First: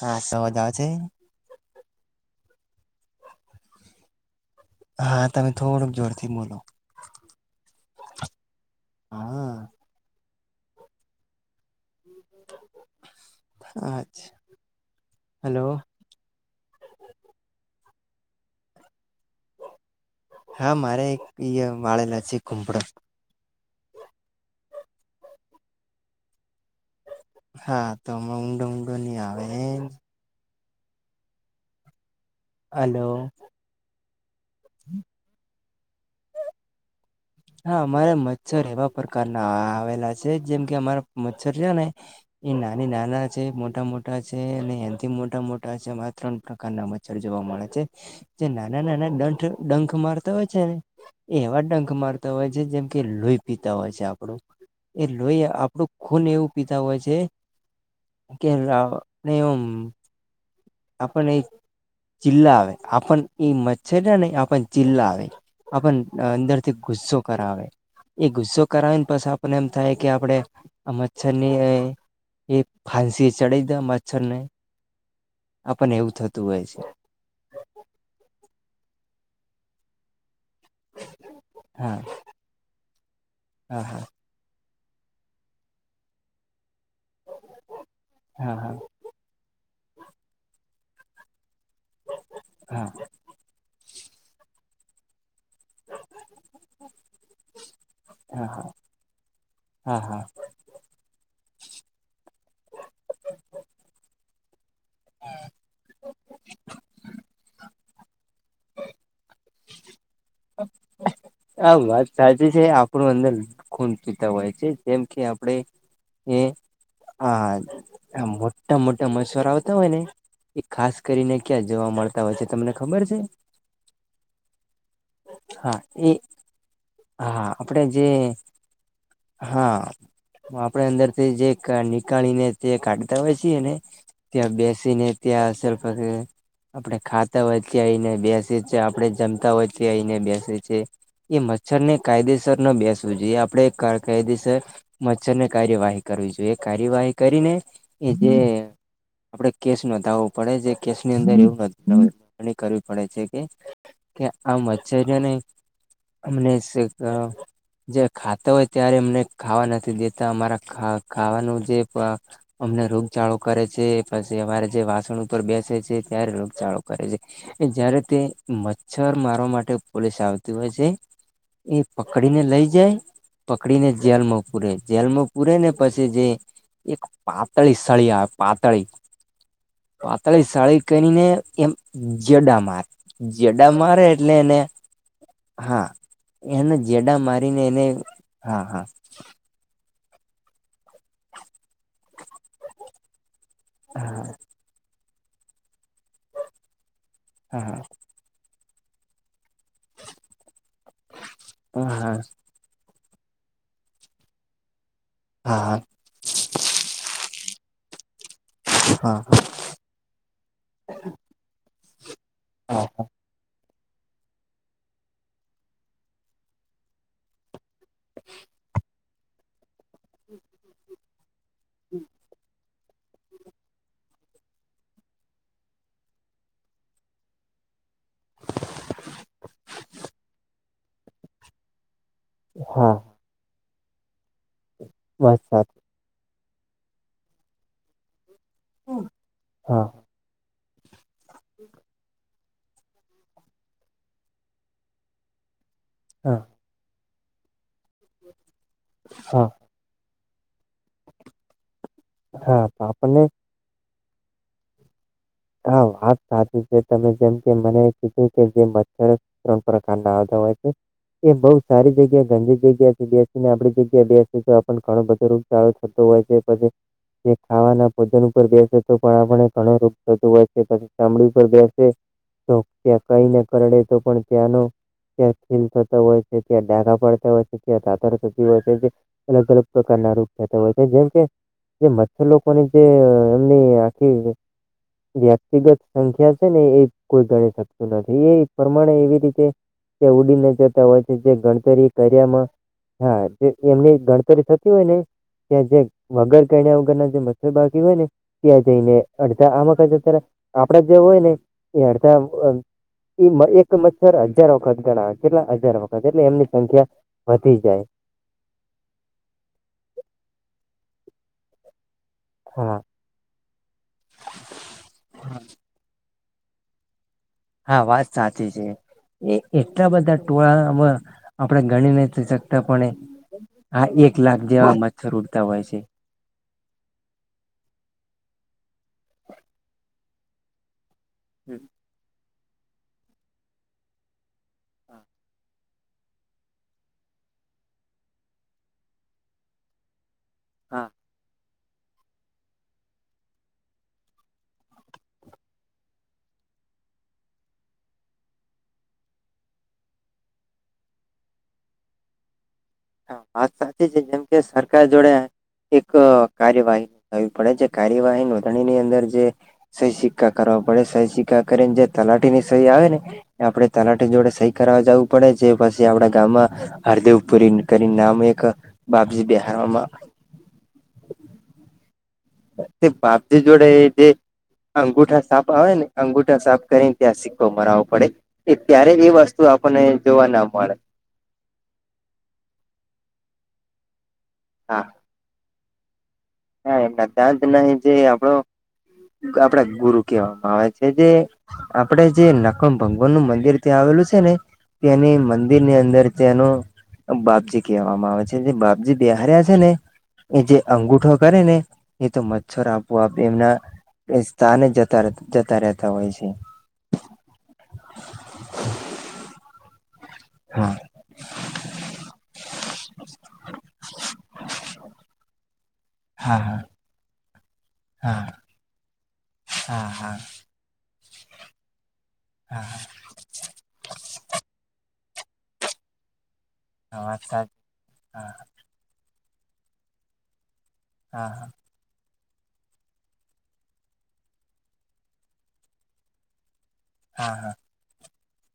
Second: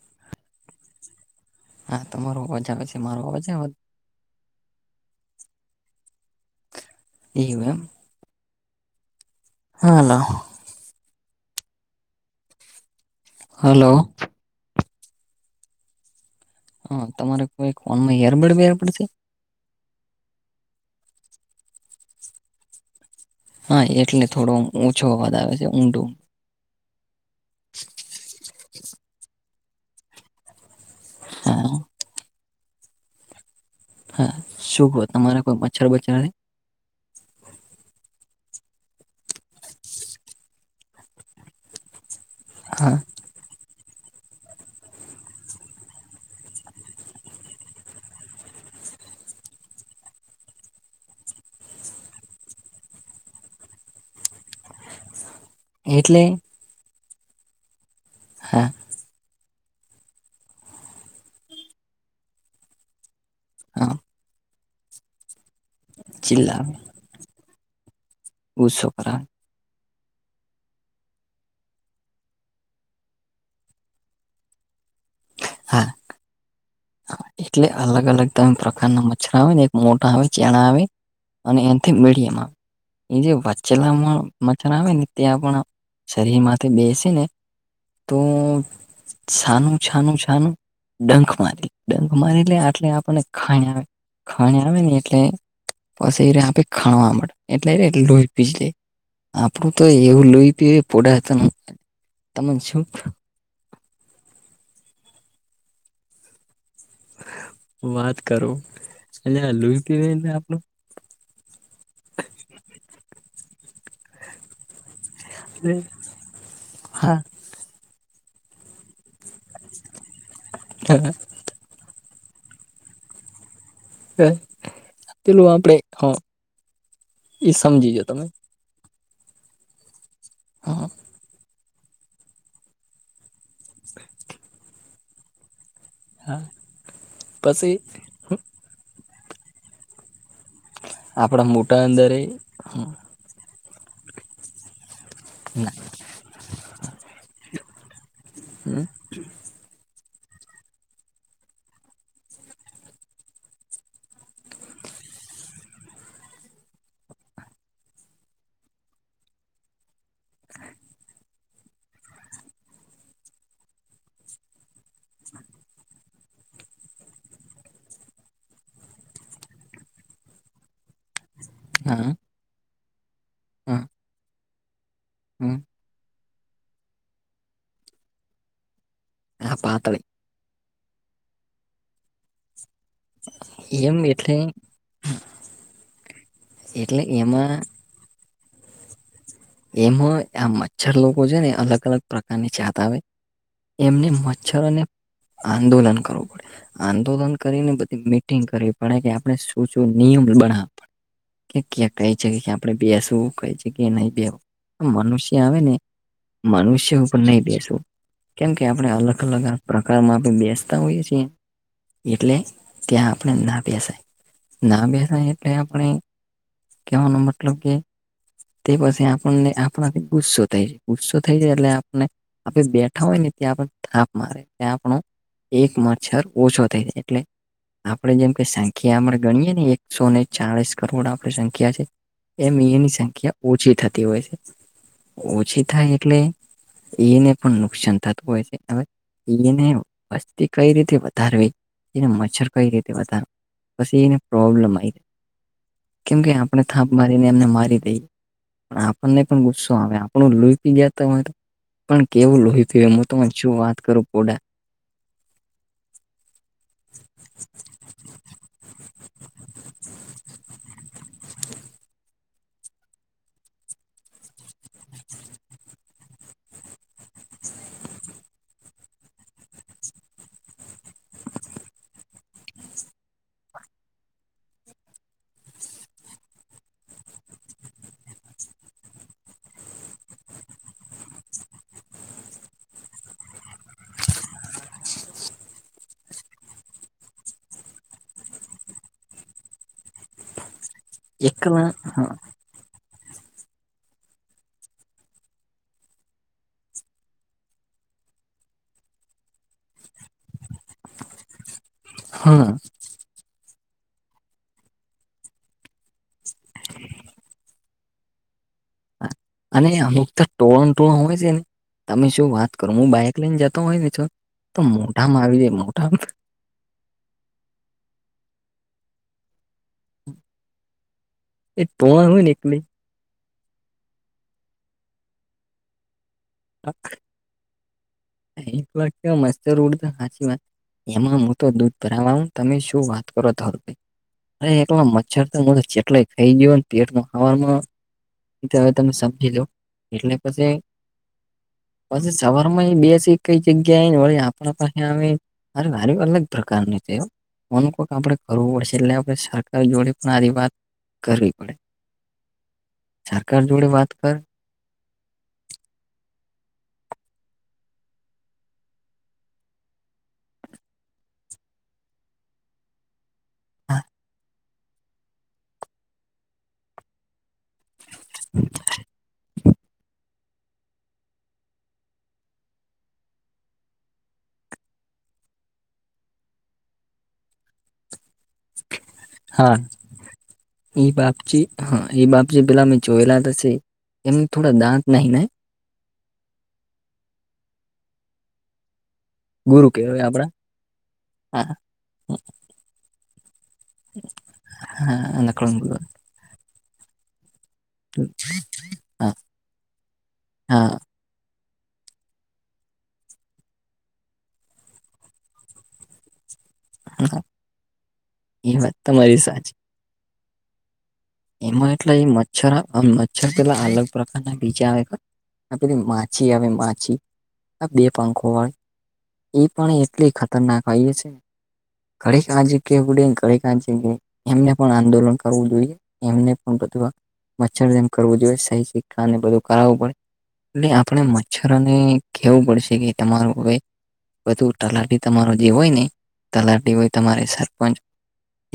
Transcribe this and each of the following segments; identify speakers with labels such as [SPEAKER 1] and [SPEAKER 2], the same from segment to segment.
[SPEAKER 1] હા સમજ આવે છે?
[SPEAKER 2] હા તમારો અવાજ આવે છે મારો અવાજ
[SPEAKER 1] હા તમે થોડુંક જોરથી બોલો.
[SPEAKER 2] એવુ એમ.
[SPEAKER 1] હા
[SPEAKER 2] હા હલો. Hello
[SPEAKER 1] hello.
[SPEAKER 2] હા તમારે કોઈ ફોનમાં ઇયરબડ બિયરબડ પડશે?
[SPEAKER 1] હા મારે એક વાળેલા છે ઘૂપડો.
[SPEAKER 2] હા એટલે થોડો ઓછો અવાજ આવે છે ઊંડું.
[SPEAKER 1] હા તો હમાં ઊંડો ઊંડો નહી આવે એમ.
[SPEAKER 2] હા.
[SPEAKER 1] હલો.
[SPEAKER 2] હા શું ક તમારે કોઈ મચ્છર બચ્ર નથી?
[SPEAKER 1] હા અમારે મચ્છર એવા પ્રકારના આવેલા છે જેમ કે અમારા મચ્છર છે ને. એ નાની
[SPEAKER 2] હા
[SPEAKER 1] નાના મોટા મોટા છે અને હેથી મોટા મોટા છે ત્રણ પ્રકારના મચ્છર જોવા મળે છે. જે નાના નાના ડંઠ ડંખ મારતા હોય છે ને, એવા ડંખ મારતા હોય છે જેમ કે લોહી પીતા હોય છે આપણું, એ લોહી આપણું
[SPEAKER 2] એટલે
[SPEAKER 1] ખૂન એવું પીતા હોય છે, કેને
[SPEAKER 2] હા
[SPEAKER 1] એમ. આપણ એ જિલ્લા આવે આપણ એ
[SPEAKER 2] હા
[SPEAKER 1] મચ્છરને આપણ જિલ્લા આવે. આપણ
[SPEAKER 2] ચિલ્લાવે
[SPEAKER 1] અંદરથી ગુસ્સો કરાવે, એ ગુસ્સો કરાવીને પછે પણ એમ થાય કે આપણે આ મચ્છર ની એ ફાંસી ચડે દ મચ્છરને.
[SPEAKER 2] હા
[SPEAKER 1] આપણ એવું થતું હોય છે.
[SPEAKER 2] એટલે અલગ અલગ તમે પ્રકારના મચ્છરા આવે ને એક મોટા આવે ચેણા આવે. અને એનથી
[SPEAKER 1] હા
[SPEAKER 2] મીડિયમ આવે, એ જે
[SPEAKER 1] હા
[SPEAKER 2] વાચેલામાં મચ્છરા આવે ને ત્યાં પણ શરીર માંથી બેસે ને તો
[SPEAKER 1] હા હા હા
[SPEAKER 2] છાનું છાનું છાનું ડંખ મારી ડંખ મારી એટલે
[SPEAKER 1] હા
[SPEAKER 2] આટલે આપણને ખાણી આવે ખાણી આવે ને એટલે પસને આપે ખાણવા મળે. એટલે લોહી
[SPEAKER 1] હા
[SPEAKER 2] પી
[SPEAKER 1] હા
[SPEAKER 2] લે, આપડું તો
[SPEAKER 1] હા હા
[SPEAKER 2] એવું લોહી પ [unintelligible] વાત કરો, અ લુઈ પીવાને આપનું.
[SPEAKER 1] આ વાત સાચી છે આપણું અંદર ખૂન પીતા હોય છે. જેમ કે આપડે એ
[SPEAKER 2] હા
[SPEAKER 1] આ મોટા મોટા મચ્છર આવતા હોય ને, એ ખાસ કરીને ક્યાં જોવા મળતા હોય છે તમને ખબર છે?
[SPEAKER 2] પેલું આપડે
[SPEAKER 1] હા
[SPEAKER 2] હ
[SPEAKER 1] એ હા
[SPEAKER 2] એ
[SPEAKER 1] આપણે
[SPEAKER 2] સમજીજ
[SPEAKER 1] જે
[SPEAKER 2] તમે.
[SPEAKER 1] હા
[SPEAKER 2] હ
[SPEAKER 1] આપણે અંદરથી જે નીકાળીને તે કાઢી બતાય છીને, ત્યાં બેસીને ત્યાં અર
[SPEAKER 2] હા
[SPEAKER 1] આપણે ખાતા હોય
[SPEAKER 2] પછી
[SPEAKER 1] તયને બેસી છે આપણે જમતા હોય છેને બેસી છે, એ
[SPEAKER 2] આપડા
[SPEAKER 1] મચ્છર
[SPEAKER 2] મોટા
[SPEAKER 1] ને
[SPEAKER 2] અંદર
[SPEAKER 1] કાયદેસર નો બેસવું જોઈએ આપણે કાયદેસર. મચ્છર ને
[SPEAKER 2] ના
[SPEAKER 1] કાર્યવાહી કરવી જોઈએ કાર્યવાહી કરીને, એ જે
[SPEAKER 2] હા
[SPEAKER 1] આપડે કેસ નોંધાવવું પડે છે કેસ ની અંદર એવું નોણી કરવી પડે છે. કે આ મચ્છરઓને અમને જે ખાતા હોય ત્યારે અમને ખાવા નથી દેતા. અમારા ખાવાનું જે અમને રોગચાળો કરે છે. પછી અમારે જે વાસણ ઉપર બેસે છે ત્યારે રોગચાળો કરે છે, એ જયારે તે મચ્છર મારવા માટે પોલીસ આવતી હોય છે. એ
[SPEAKER 2] હા
[SPEAKER 1] પકડી ને લઈ જાય પકડી ને જેલમાં પૂરે જેલ માં પૂરે
[SPEAKER 2] હા
[SPEAKER 1] ને પછી જે, એક પાતળી સળી આવે પાતળી.
[SPEAKER 2] હા પાતાળી.
[SPEAKER 1] પાતાળી સાળી કરીને એમ જડા મારે. જડા મારે એટલે એને હા એના
[SPEAKER 2] એટલે
[SPEAKER 1] જેડા
[SPEAKER 2] એમાં
[SPEAKER 1] મારીને એને હા હા.
[SPEAKER 2] એમાં આ મચ્છર લોકો છે ને અલગ અલગ પ્રકારની છાત આવે એમને
[SPEAKER 1] હા
[SPEAKER 2] મચછને આંદોલન કરવું પડે આંદોલન કરીને
[SPEAKER 1] હા
[SPEAKER 2] બધ પડે આપ શ નિયમ ક્યા
[SPEAKER 1] હા
[SPEAKER 2] ક છે. આપણે બેસવું કઈ જગ્યા નહી બેવું મનુષ્ય આવે ને
[SPEAKER 1] હા
[SPEAKER 2] મનુષ્ય ઉપર નહી બેસવું કેમ કે આપણે
[SPEAKER 1] હા
[SPEAKER 2] અલગ અલગ પ્રકારમાં આપણે બેસતા હોઈએ છીએ એટલે
[SPEAKER 1] હા
[SPEAKER 2] ત્યાં આપણે ના બેસાય ના બેસાય એટલે આપણે કવાનો મતલબ કે તે પાસે આપ આપણને આપણાથી ગુસ્સો થાય છે ગુસ્સો થાય છેાય એટલે આપણને આપે બે ઉઠ હોય ને ત્યાં થાપ મારે ત્યા આપણો એક મચ્છર ઓછો થઈ જાય એટલે આપડણે જેમ કે સંખ્યા આપણે ગણીએ ને એકસો ને ચાલીસ કરોડ આપણી સંખ્યા છે એમની
[SPEAKER 1] હા
[SPEAKER 2] સંખ્યા ઓછી થતી હોય છે
[SPEAKER 1] બસ
[SPEAKER 2] ઓછી
[SPEAKER 1] સાચું
[SPEAKER 2] થાય એટલે એને પણ નુકસાન થતું હોય છે હ એને
[SPEAKER 1] હા
[SPEAKER 2] તે કઈ રીતે વધારવી તેને મચ્છર કઈ રીતે વધાર પછી એને પ્રોબ્લેમ આવી જાય કેમ કે
[SPEAKER 1] હા
[SPEAKER 2] આપણે થાપ મારીને એમને મારી દઈએ. પણ આપણને પણ
[SPEAKER 1] હા
[SPEAKER 2] ગુસ્શો આપણું લઈ પી ગયા ત હોય તો પણ કેવું
[SPEAKER 1] હા
[SPEAKER 2] લોહી થ હું
[SPEAKER 1] આપણને
[SPEAKER 2] તને શું વાત કરું પોડા
[SPEAKER 1] હા વાત સાચી છે તમે જેમ કે મને કીધું કે જે મચ્છર ત્રણપુરા ખાંડા આવતા હોય છે. એ બહુ સારી જગ્યા ગંજી જગ્યા છે બેસીને આપણી જગ્યા બેસી તો આપ ઘણો બધો લ થતો હોય છે પછી ખાવાના ભોજન ઉપર બેસે તો પણ આપ ઘ વેછી ચામડી પર બેસે તો ત્યાં કહીને કરડે તો પણ ત્યાંનો ત્યા ખીમ થતો હોય છે ત્યાં ડાખા પડતા હોય છે ત્યાં તાતર થતી હોય છે. અલગ અલગ પ્રકારના રોગ થતા હોય છે જેમ કે જે મચ્છર લોકોની જે એમની આખી વ્યક્તિગત સંખ્યા છે ને એ કોઈ ગણી શકતું નથી એ પ્રમાણે એવી રીતે તે ઉડીને જતા હોય છે જે
[SPEAKER 2] એકલા
[SPEAKER 1] ગણતરી કર્યામાં હા જે એમની ગણતરી થતી હોય ને ત્યાં જે વગર કણ્યા વગર ના જે મચ્છર બાકી હોય ને ત્યાં જઈને આમાં ક અત્યારે આપણા જે હોય ને એ હડતા
[SPEAKER 2] હા
[SPEAKER 1] એ એક મચ્છર હજાર વખત ગણાવ કેટલા હજાર વખત એટલે એમની સંખ્યા વધી જાય
[SPEAKER 2] અને અમુક તો ટોળણ ટોળણ હોય છે ને તમે શું વાત કર
[SPEAKER 1] હા
[SPEAKER 2] હું બાાયક ઈને જતો હોય ને તો મોઢામાં આવી જાય મોઢામાં
[SPEAKER 1] હા વાત સાચી છે. એ એટલા બધા ટોળામાં
[SPEAKER 2] એ
[SPEAKER 1] આપણેે ગણી
[SPEAKER 2] ટોળણ હોય
[SPEAKER 1] નથી
[SPEAKER 2] ને એકલી
[SPEAKER 1] શકતા પણ એ હા એક લાખ જેવા મચ્છર ઉડતા હોય છે.
[SPEAKER 2] [inaudible] એક વાખ મચ્ચર ઉડતા હચ વાત એમાં હું તો
[SPEAKER 1] હમ,
[SPEAKER 2] દૂધ બરા હું તમે શું વાત કરો તભાઈ અરે એકલા
[SPEAKER 1] હા
[SPEAKER 2] મચ્છર તો જેટલા ખાઈ ગયો પેટમાં હવાર હવે તમે સમજી લો એટલે પછી પછી સવારમાં બે પી કઈ જગ્યા એને વળી આપણા પાસે આવે મારે મારી અલગ પ્રકારની છે. અનુ કોક આપણે કરવું પડશે એટલે આપણે સરકાર જોડે પણ આ ર વાત કરવી પડે
[SPEAKER 1] [inaudible]
[SPEAKER 2] સરકાર જોડે
[SPEAKER 1] સાચી
[SPEAKER 2] વાત
[SPEAKER 1] છે
[SPEAKER 2] કર
[SPEAKER 1] જેમ કે સરકાર જોડે એક કાર્યવાહી નો થવી પડે જે કાર્યવાહી નોંધણીની અંદર જે સહી સિક્કા કરવા પડે સહી સિક્કા કરીને જે તલાટી ની સહી આવે ને આપણે તલાટી જોડે સહી કરવા જવું પડે છે, પછી આપડા ગામમાં હરદેવ પુરી કરીને નામ અ એક બાપજી બહારમાં તે બાપજી જોડે જે અંગુઠા સાફ આવે ને અંગુઠા સાફ કરીને ત્યાં સિક્કો મરવો પડે. એ ત્યારે એ વસ્તુ આપણને જોવા ના મળે.
[SPEAKER 2] એ બાપજી હા એ બાપજી પેલા અમે જોયેલા થશે એમને થોડા દાંત નહીને?
[SPEAKER 1] હ એના દાંત નહીં [unintelligible] આપડે ગુરુ
[SPEAKER 2] કહેવાય આપડા
[SPEAKER 1] કેહેવામાં આવે છે જે
[SPEAKER 2] હા
[SPEAKER 1] આપણેે જે ભગવાન નું મંદિર ત્યાં આવેલું છે ને તેની
[SPEAKER 2] હા નકળો
[SPEAKER 1] મંદિર
[SPEAKER 2] ગુરુ
[SPEAKER 1] ની અંદર ત્યાંનું બાપજી કહેવામાં આવે છે જે બાપજી
[SPEAKER 2] હા
[SPEAKER 1] બિહાર્યા છે ને એ જે
[SPEAKER 2] હા
[SPEAKER 1] અંગુઠો કરે ને એ તો મચ્છર આપું આપે એમના એ સ્થાને જ જતા જતા રહેતા હોય છે.
[SPEAKER 2] હા એ વાત તમારી સાચી.
[SPEAKER 1] હા.
[SPEAKER 2] એમાં એટલે મચ્છર મચ્છર પેલા અલગ પ્રકારના બીજા આવે પે માછી
[SPEAKER 1] હા
[SPEAKER 2] આવે
[SPEAKER 1] હા
[SPEAKER 2] માછી આ બે
[SPEAKER 1] હા
[SPEAKER 2] પંખો હોય એ પણ
[SPEAKER 1] હા
[SPEAKER 2] એટલી
[SPEAKER 1] હા
[SPEAKER 2] ખતરનાક હો છે ઘડીક આજ
[SPEAKER 1] હા
[SPEAKER 2] કે ઉડેને ઘડીક છે એમને પણ આંદોલન કરવું જોઈએ. એમને પણ બધું
[SPEAKER 1] હા વાત સાચી
[SPEAKER 2] મચ્છર જેમ કરવું જોઈએ સહી શીખને બધું કરાવવું પડે એટ આપણે
[SPEAKER 1] હા હા
[SPEAKER 2] મચ્છરોને કેવું પડશે કે તમારું હવે બધું તલાટી તમારું જે હોય ને તલાટી હોય તમારે
[SPEAKER 1] હા હા હા હા
[SPEAKER 2] સરપંચ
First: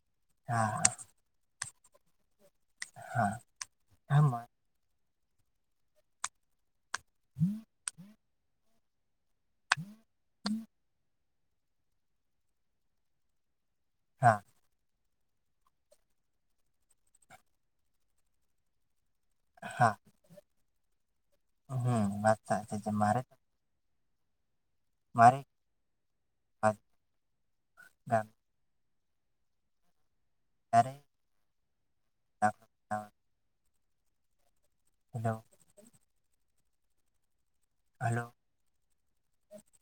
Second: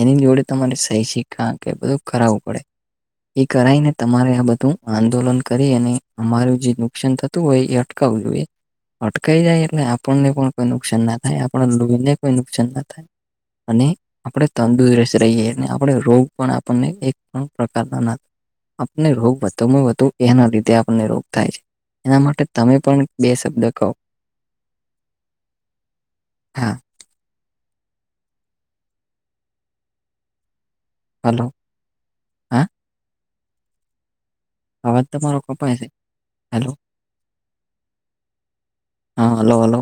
[SPEAKER 2] એની જોડે તમારે સહી શિકા કે બધું કરાવવું પડે. એ કરાઈને તમારે
[SPEAKER 1] હા
[SPEAKER 2] આ બધું આંદોલન કરી અને અમારું જેવું નુકસાન થતું હોય એ અટકાવું જોઈએ અટકી જાય એટલે આપણને પણ કોઈ નુકસાન ના થાય આપડે લોહીને કોઈ નુકસાન ના થાય અને
[SPEAKER 1] હા હા
[SPEAKER 2] આપણે તંદુરસ્ત રહીએ આપણે રોગ પણ આપણને એક પ્રકારના આપને રોગ વધુમાં
[SPEAKER 1] હા
[SPEAKER 2] વધુ એના લીધે આપને રોગ થાય છે
[SPEAKER 1] હમ
[SPEAKER 2] એના
[SPEAKER 1] વાત
[SPEAKER 2] માટે તમે
[SPEAKER 1] સાચી છે
[SPEAKER 2] પણ
[SPEAKER 1] મારે
[SPEAKER 2] બે શબ્દ કો. હા
[SPEAKER 1] [inaudible] [inaudible]
[SPEAKER 2] હલો.
[SPEAKER 1] હા હા.
[SPEAKER 2] અવાજ તમારો કપાય છે હેલો.
[SPEAKER 1] હલો
[SPEAKER 2] હા હલો હલો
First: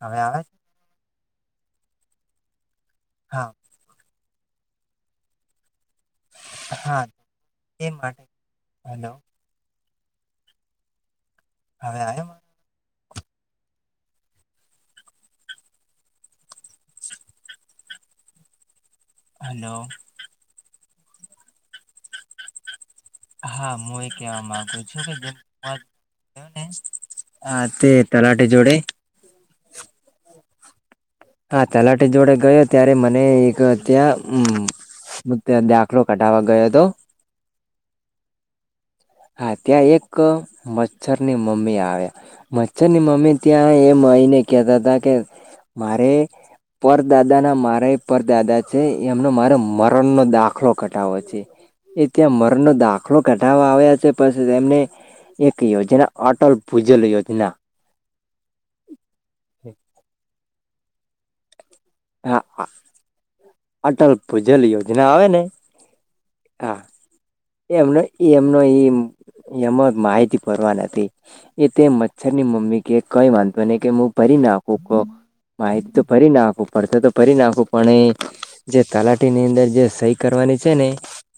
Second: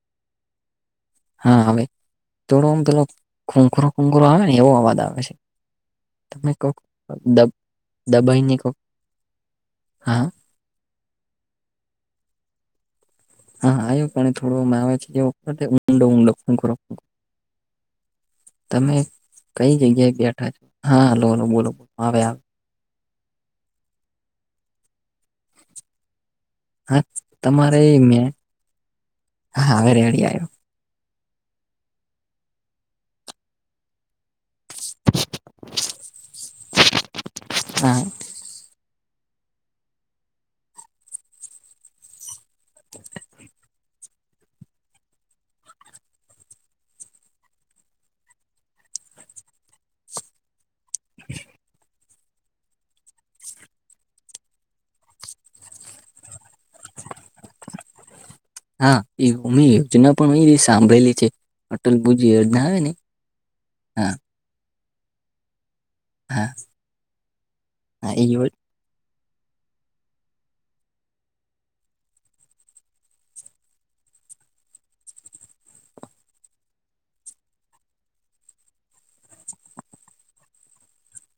[SPEAKER 1] હવે આવે?
[SPEAKER 2] હા હવે તોડો આમ પેલો
[SPEAKER 1] હા
[SPEAKER 2] ખૂંખુરો ખૂંખુરો આવે ને એવો અવાજ આવે છે. તમે કોક
[SPEAKER 1] હા
[SPEAKER 2] દ
[SPEAKER 1] એ માટે
[SPEAKER 2] દબાઈની કો
[SPEAKER 1] હલો
[SPEAKER 2] હા.
[SPEAKER 1] હવે આયો?
[SPEAKER 2] હા આવ્યો પણ થોડો આવે છે ઊંડો ઊંડો [unintelligible] તમે
[SPEAKER 1] હલો
[SPEAKER 2] કઈ જગ્યાએ બેઠા છો હા લોલો બોલો બોલો આવે આવે
[SPEAKER 1] હા હું એ કેહેવા માગુ છું કે જેમ કેને
[SPEAKER 2] હા
[SPEAKER 1] હા
[SPEAKER 2] તમારે
[SPEAKER 1] તે
[SPEAKER 2] મેં
[SPEAKER 1] તલાટી જોડે
[SPEAKER 2] હા હવે રેડી આવ્યો.
[SPEAKER 1] હા તલાટી જોડે ગયો ત્યારે મને એક અ ત્યાં હમ હ ત્યા દાખલો કઢાવા ગયો હતો.
[SPEAKER 2] હા.
[SPEAKER 1] હા ત્યાં એક મચ્છરની મમ્મી આવ્યા મચ્છર ની મમ્મી ત્યાં એ માયને કેતા હતા કે મારે પરદાદા ના મારે પરદાદા છે એમનો મારે મરણનો કઢાવો છે. એ ત્યાં મરણનો દાખલો ઘઢાવા આવ્યા આસે પાસે એને એક યોજના અટલ ભૂજલ યોજના
[SPEAKER 2] હા એમી યોજના પણ અ સાંભળેલી છે અટલ ભુજી યોજના
[SPEAKER 1] હા
[SPEAKER 2] આવે ને
[SPEAKER 1] અટલ
[SPEAKER 2] હા
[SPEAKER 1] ભૂજલ યોજના આવે ને
[SPEAKER 2] હા
[SPEAKER 1] એમનો
[SPEAKER 2] હા એ યોજ
[SPEAKER 1] એમનો એ એમાં માહિતી ફરવા નથી એ તે મચ્છર ની મમ્મી કે કઈ વાંધતો નને કે હું ભરી નાખું ક માહિતી તો ફરી નાખું પડથ તો ફરી નાખું પણ એ જે તલાટી ની અંદર જે સહી કરવાની છે ને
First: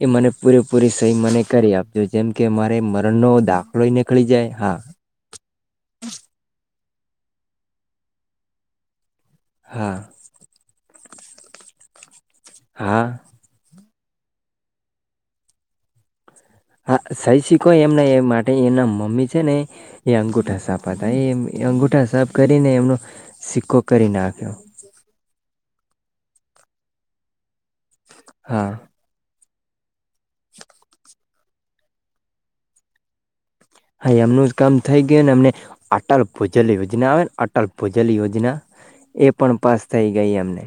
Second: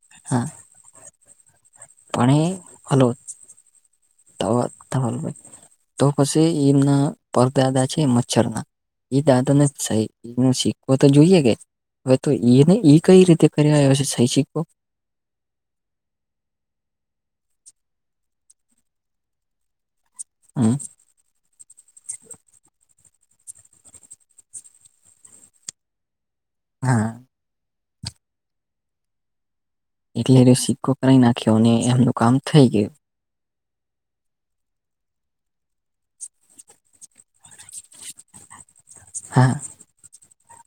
[SPEAKER 1] એ મને
[SPEAKER 2] હા
[SPEAKER 1] પૂરેપૂરી સહી મને કરી આપિયો
[SPEAKER 2] પણ
[SPEAKER 1] જેમકે
[SPEAKER 2] એ
[SPEAKER 1] મારે
[SPEAKER 2] હલો
[SPEAKER 1] મરણ નો દા લઈ ની કાળી જાય હા
[SPEAKER 2] [unintelligible] તો પછી એમના પરદાદા છે મચ્છર ના એ દાદા ને જ
[SPEAKER 1] હા
[SPEAKER 2] છે એ ન શીખવો તો જોઈએ કે હવે તો ને ઈ
[SPEAKER 1] હા
[SPEAKER 2] કઈ રીતે કર્યા હશે સઈ સિકો
[SPEAKER 1] હા સહી શીખો એમ એ માટે એમના મમ્મી છે ને એ અંગુઠા
[SPEAKER 2] હમ
[SPEAKER 1] સાપ હતા ભ એમ અંગુઠા સાપ કરીને એમનો સિક્કો કરી નાખ્યો [inaudible]
[SPEAKER 2] હા
[SPEAKER 1] હા
[SPEAKER 2] એટલે સિક્કો કડાઈ નાખ્યોને એમનું કામ થઈ ગયું
[SPEAKER 1] હા એમનું જ કામ થઈ ગયું ને અમને અટલ ભૂજલ યોજના આવે ને અટલ ભૂજલ યોજના એ
[SPEAKER 2] હા
[SPEAKER 1] પણ પાસ થઇ ગઈ એમને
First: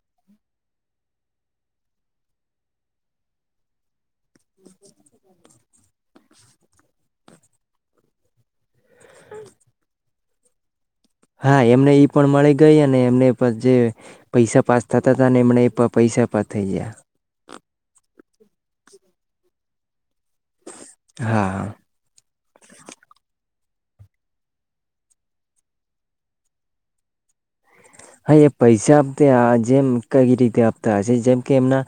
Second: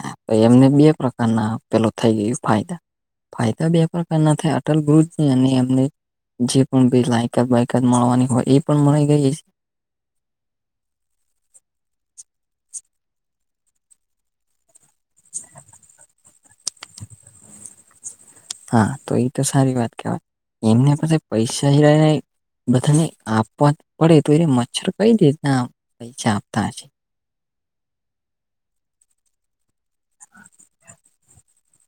[SPEAKER 2] હા એમને બે [unintelligible] પેલો થઈ ગય ફાયદા ફાયદા બે પ્રકાર ના થાય અટલ ગરુજ અને એમને જે પણ બે લાયકાત બાાયકાત મળવાની હોય એ પણ મળી ગઈ
[SPEAKER 1] હા એમને ઈ પણ મળી ગઈ અને એમને પ જે પૈસા પાસ થતા ત ને એમણે એ પૈસા પણ થઈ ગયા
[SPEAKER 2] હા તો એ તો સારી વાત કેવાય એમને પાસે પૈસા
[SPEAKER 1] હા
[SPEAKER 2] [unintelligible] બધાને આપવા પડે તો એને મચ્છર કઈ રીતના પૈસા આપતા હશે
[SPEAKER 1] હા એ પૈસા આપતા જેમ કઈ રીતે આપતા હ સે જેમ કે એમના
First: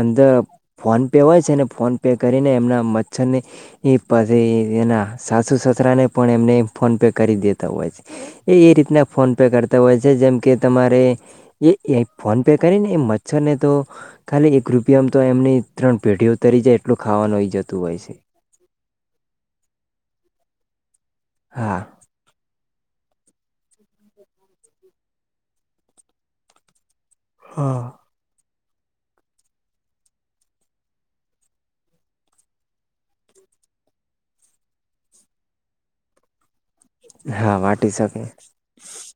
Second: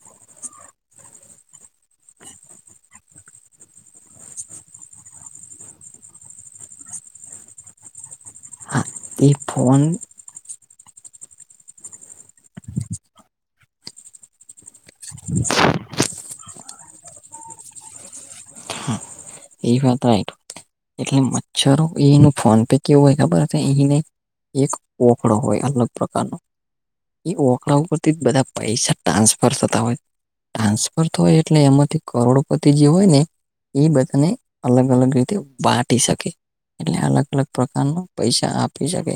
[SPEAKER 1] અંદર ફોન પે હોય છે ને ફોન પે કરીને એમના મચ્છરની એ પાછી એના સાસુ સસરાને પણ એમને ફોન પે કરી દેતા હોય છે એ એ રીતના ફોન પે કરતા હોય છે જેમ કે તમારે એ એ ફોન પે કરીને એ મચ્છર ને તો ખાલી એક રૂપિયામાં તો એમની ત્રણ પેઢી ઉ તરી જાય એટલું ખાવાનું જતું હોય છે
[SPEAKER 2] હા એ વાત રાઈટ એટલે
[SPEAKER 1] હા
[SPEAKER 2] મચ્છરો એનું ફોન પે કેવું હોય ખબર અહીંને એક વફડો હોય અલગ પ્રકારનો એ ઓકળા ઉપરથી બધા પૈસા ટ્રાન્સફર થતા હોય ટ્રાન્સફર થ હોય એટલે એમાંથી કરોડપતિ જે હોય ને એ બધાને અલગ અલગ રીતે વાટી શકે એટલે અલગ અલગ
[SPEAKER 1] હા વાટી
[SPEAKER 2] પ્રકારના
[SPEAKER 1] શકે
[SPEAKER 2] પૈસા આપી શકે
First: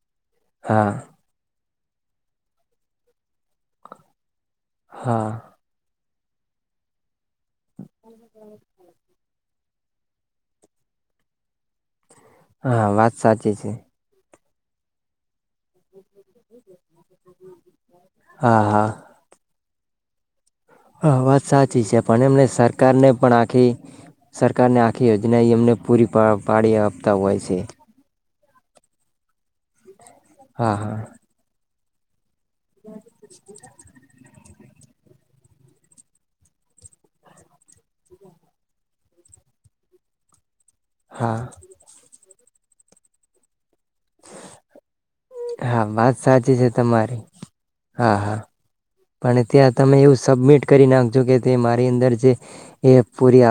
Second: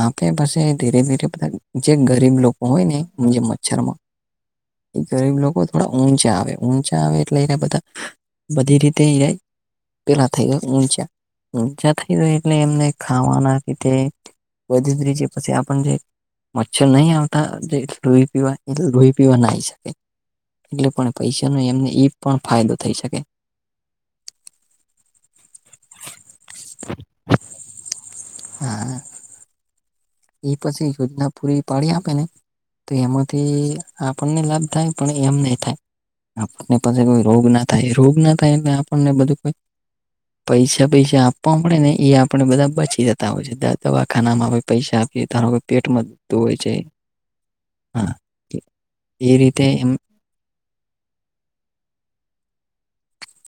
[SPEAKER 2] આપે પછ
[SPEAKER 1] હા
[SPEAKER 2] ધીરે ધીરે બધા જે ગરીબ લોકો હોય ને જે મચ્છર માં એ
[SPEAKER 1] હા
[SPEAKER 2] ગરીબ લોકો થડા ઊંચા આવે ઊંચા આવે એટલે એને બધા બધી રીતે જાય પેલા થઈ ગયો મુઊચ્યા મુઊચ થ ગ એ એમને
[SPEAKER 1] હા વાત સાચી
[SPEAKER 2] ખાવાના
[SPEAKER 1] છે
[SPEAKER 2] રીધ વધી પછી આપ જે મચ્છર નહીં આવતા જે લોહી પીવા
[SPEAKER 1] હા
[SPEAKER 2] એ
[SPEAKER 1] હા
[SPEAKER 2] લોહી પીવા નાય છે એટલે પણ
[SPEAKER 1] હા વાત
[SPEAKER 2] પૈસા ન
[SPEAKER 1] સાચી
[SPEAKER 2] એમને
[SPEAKER 1] છે
[SPEAKER 2] એ પણ
[SPEAKER 1] એમને
[SPEAKER 2] ફાયદો થઈ
[SPEAKER 1] સરકારને
[SPEAKER 2] શકે.
[SPEAKER 1] પણ આખી સરકારને આખી યોજના એ અમને પૂરી પા પાડી આપતા હોય છે.
[SPEAKER 2] હા. એ
[SPEAKER 1] હા
[SPEAKER 2] પછી
[SPEAKER 1] હા
[SPEAKER 2] યોજના પૂરી પાડી આપેને તો એમાંથી આપણને લાભ થાય પણ એમ નઈ થાય. આપણને પાસે કોઈ રોગના થાય રોગના થાય એટલે આપણને બધું કો પૈસા પૈસા
[SPEAKER 1] હા
[SPEAKER 2] આપવા પડેને એ આપ પણ બધા બચી જતા હોય છે, દવાખાનામાં પૈસા આપીએ ધારો કે
[SPEAKER 1] હા,
[SPEAKER 2] પેટમાં
[SPEAKER 1] વાત
[SPEAKER 2] દુખતું હોય
[SPEAKER 1] સાચી છે તમારી. હા હા,
[SPEAKER 2] એ
[SPEAKER 1] પણ
[SPEAKER 2] રીતે
[SPEAKER 1] ત્યાં
[SPEAKER 2] એમ
[SPEAKER 1] તમે એવું સબમિટ કરી નાખજો કે તે મારી અંદર જે એ પૂરી આપ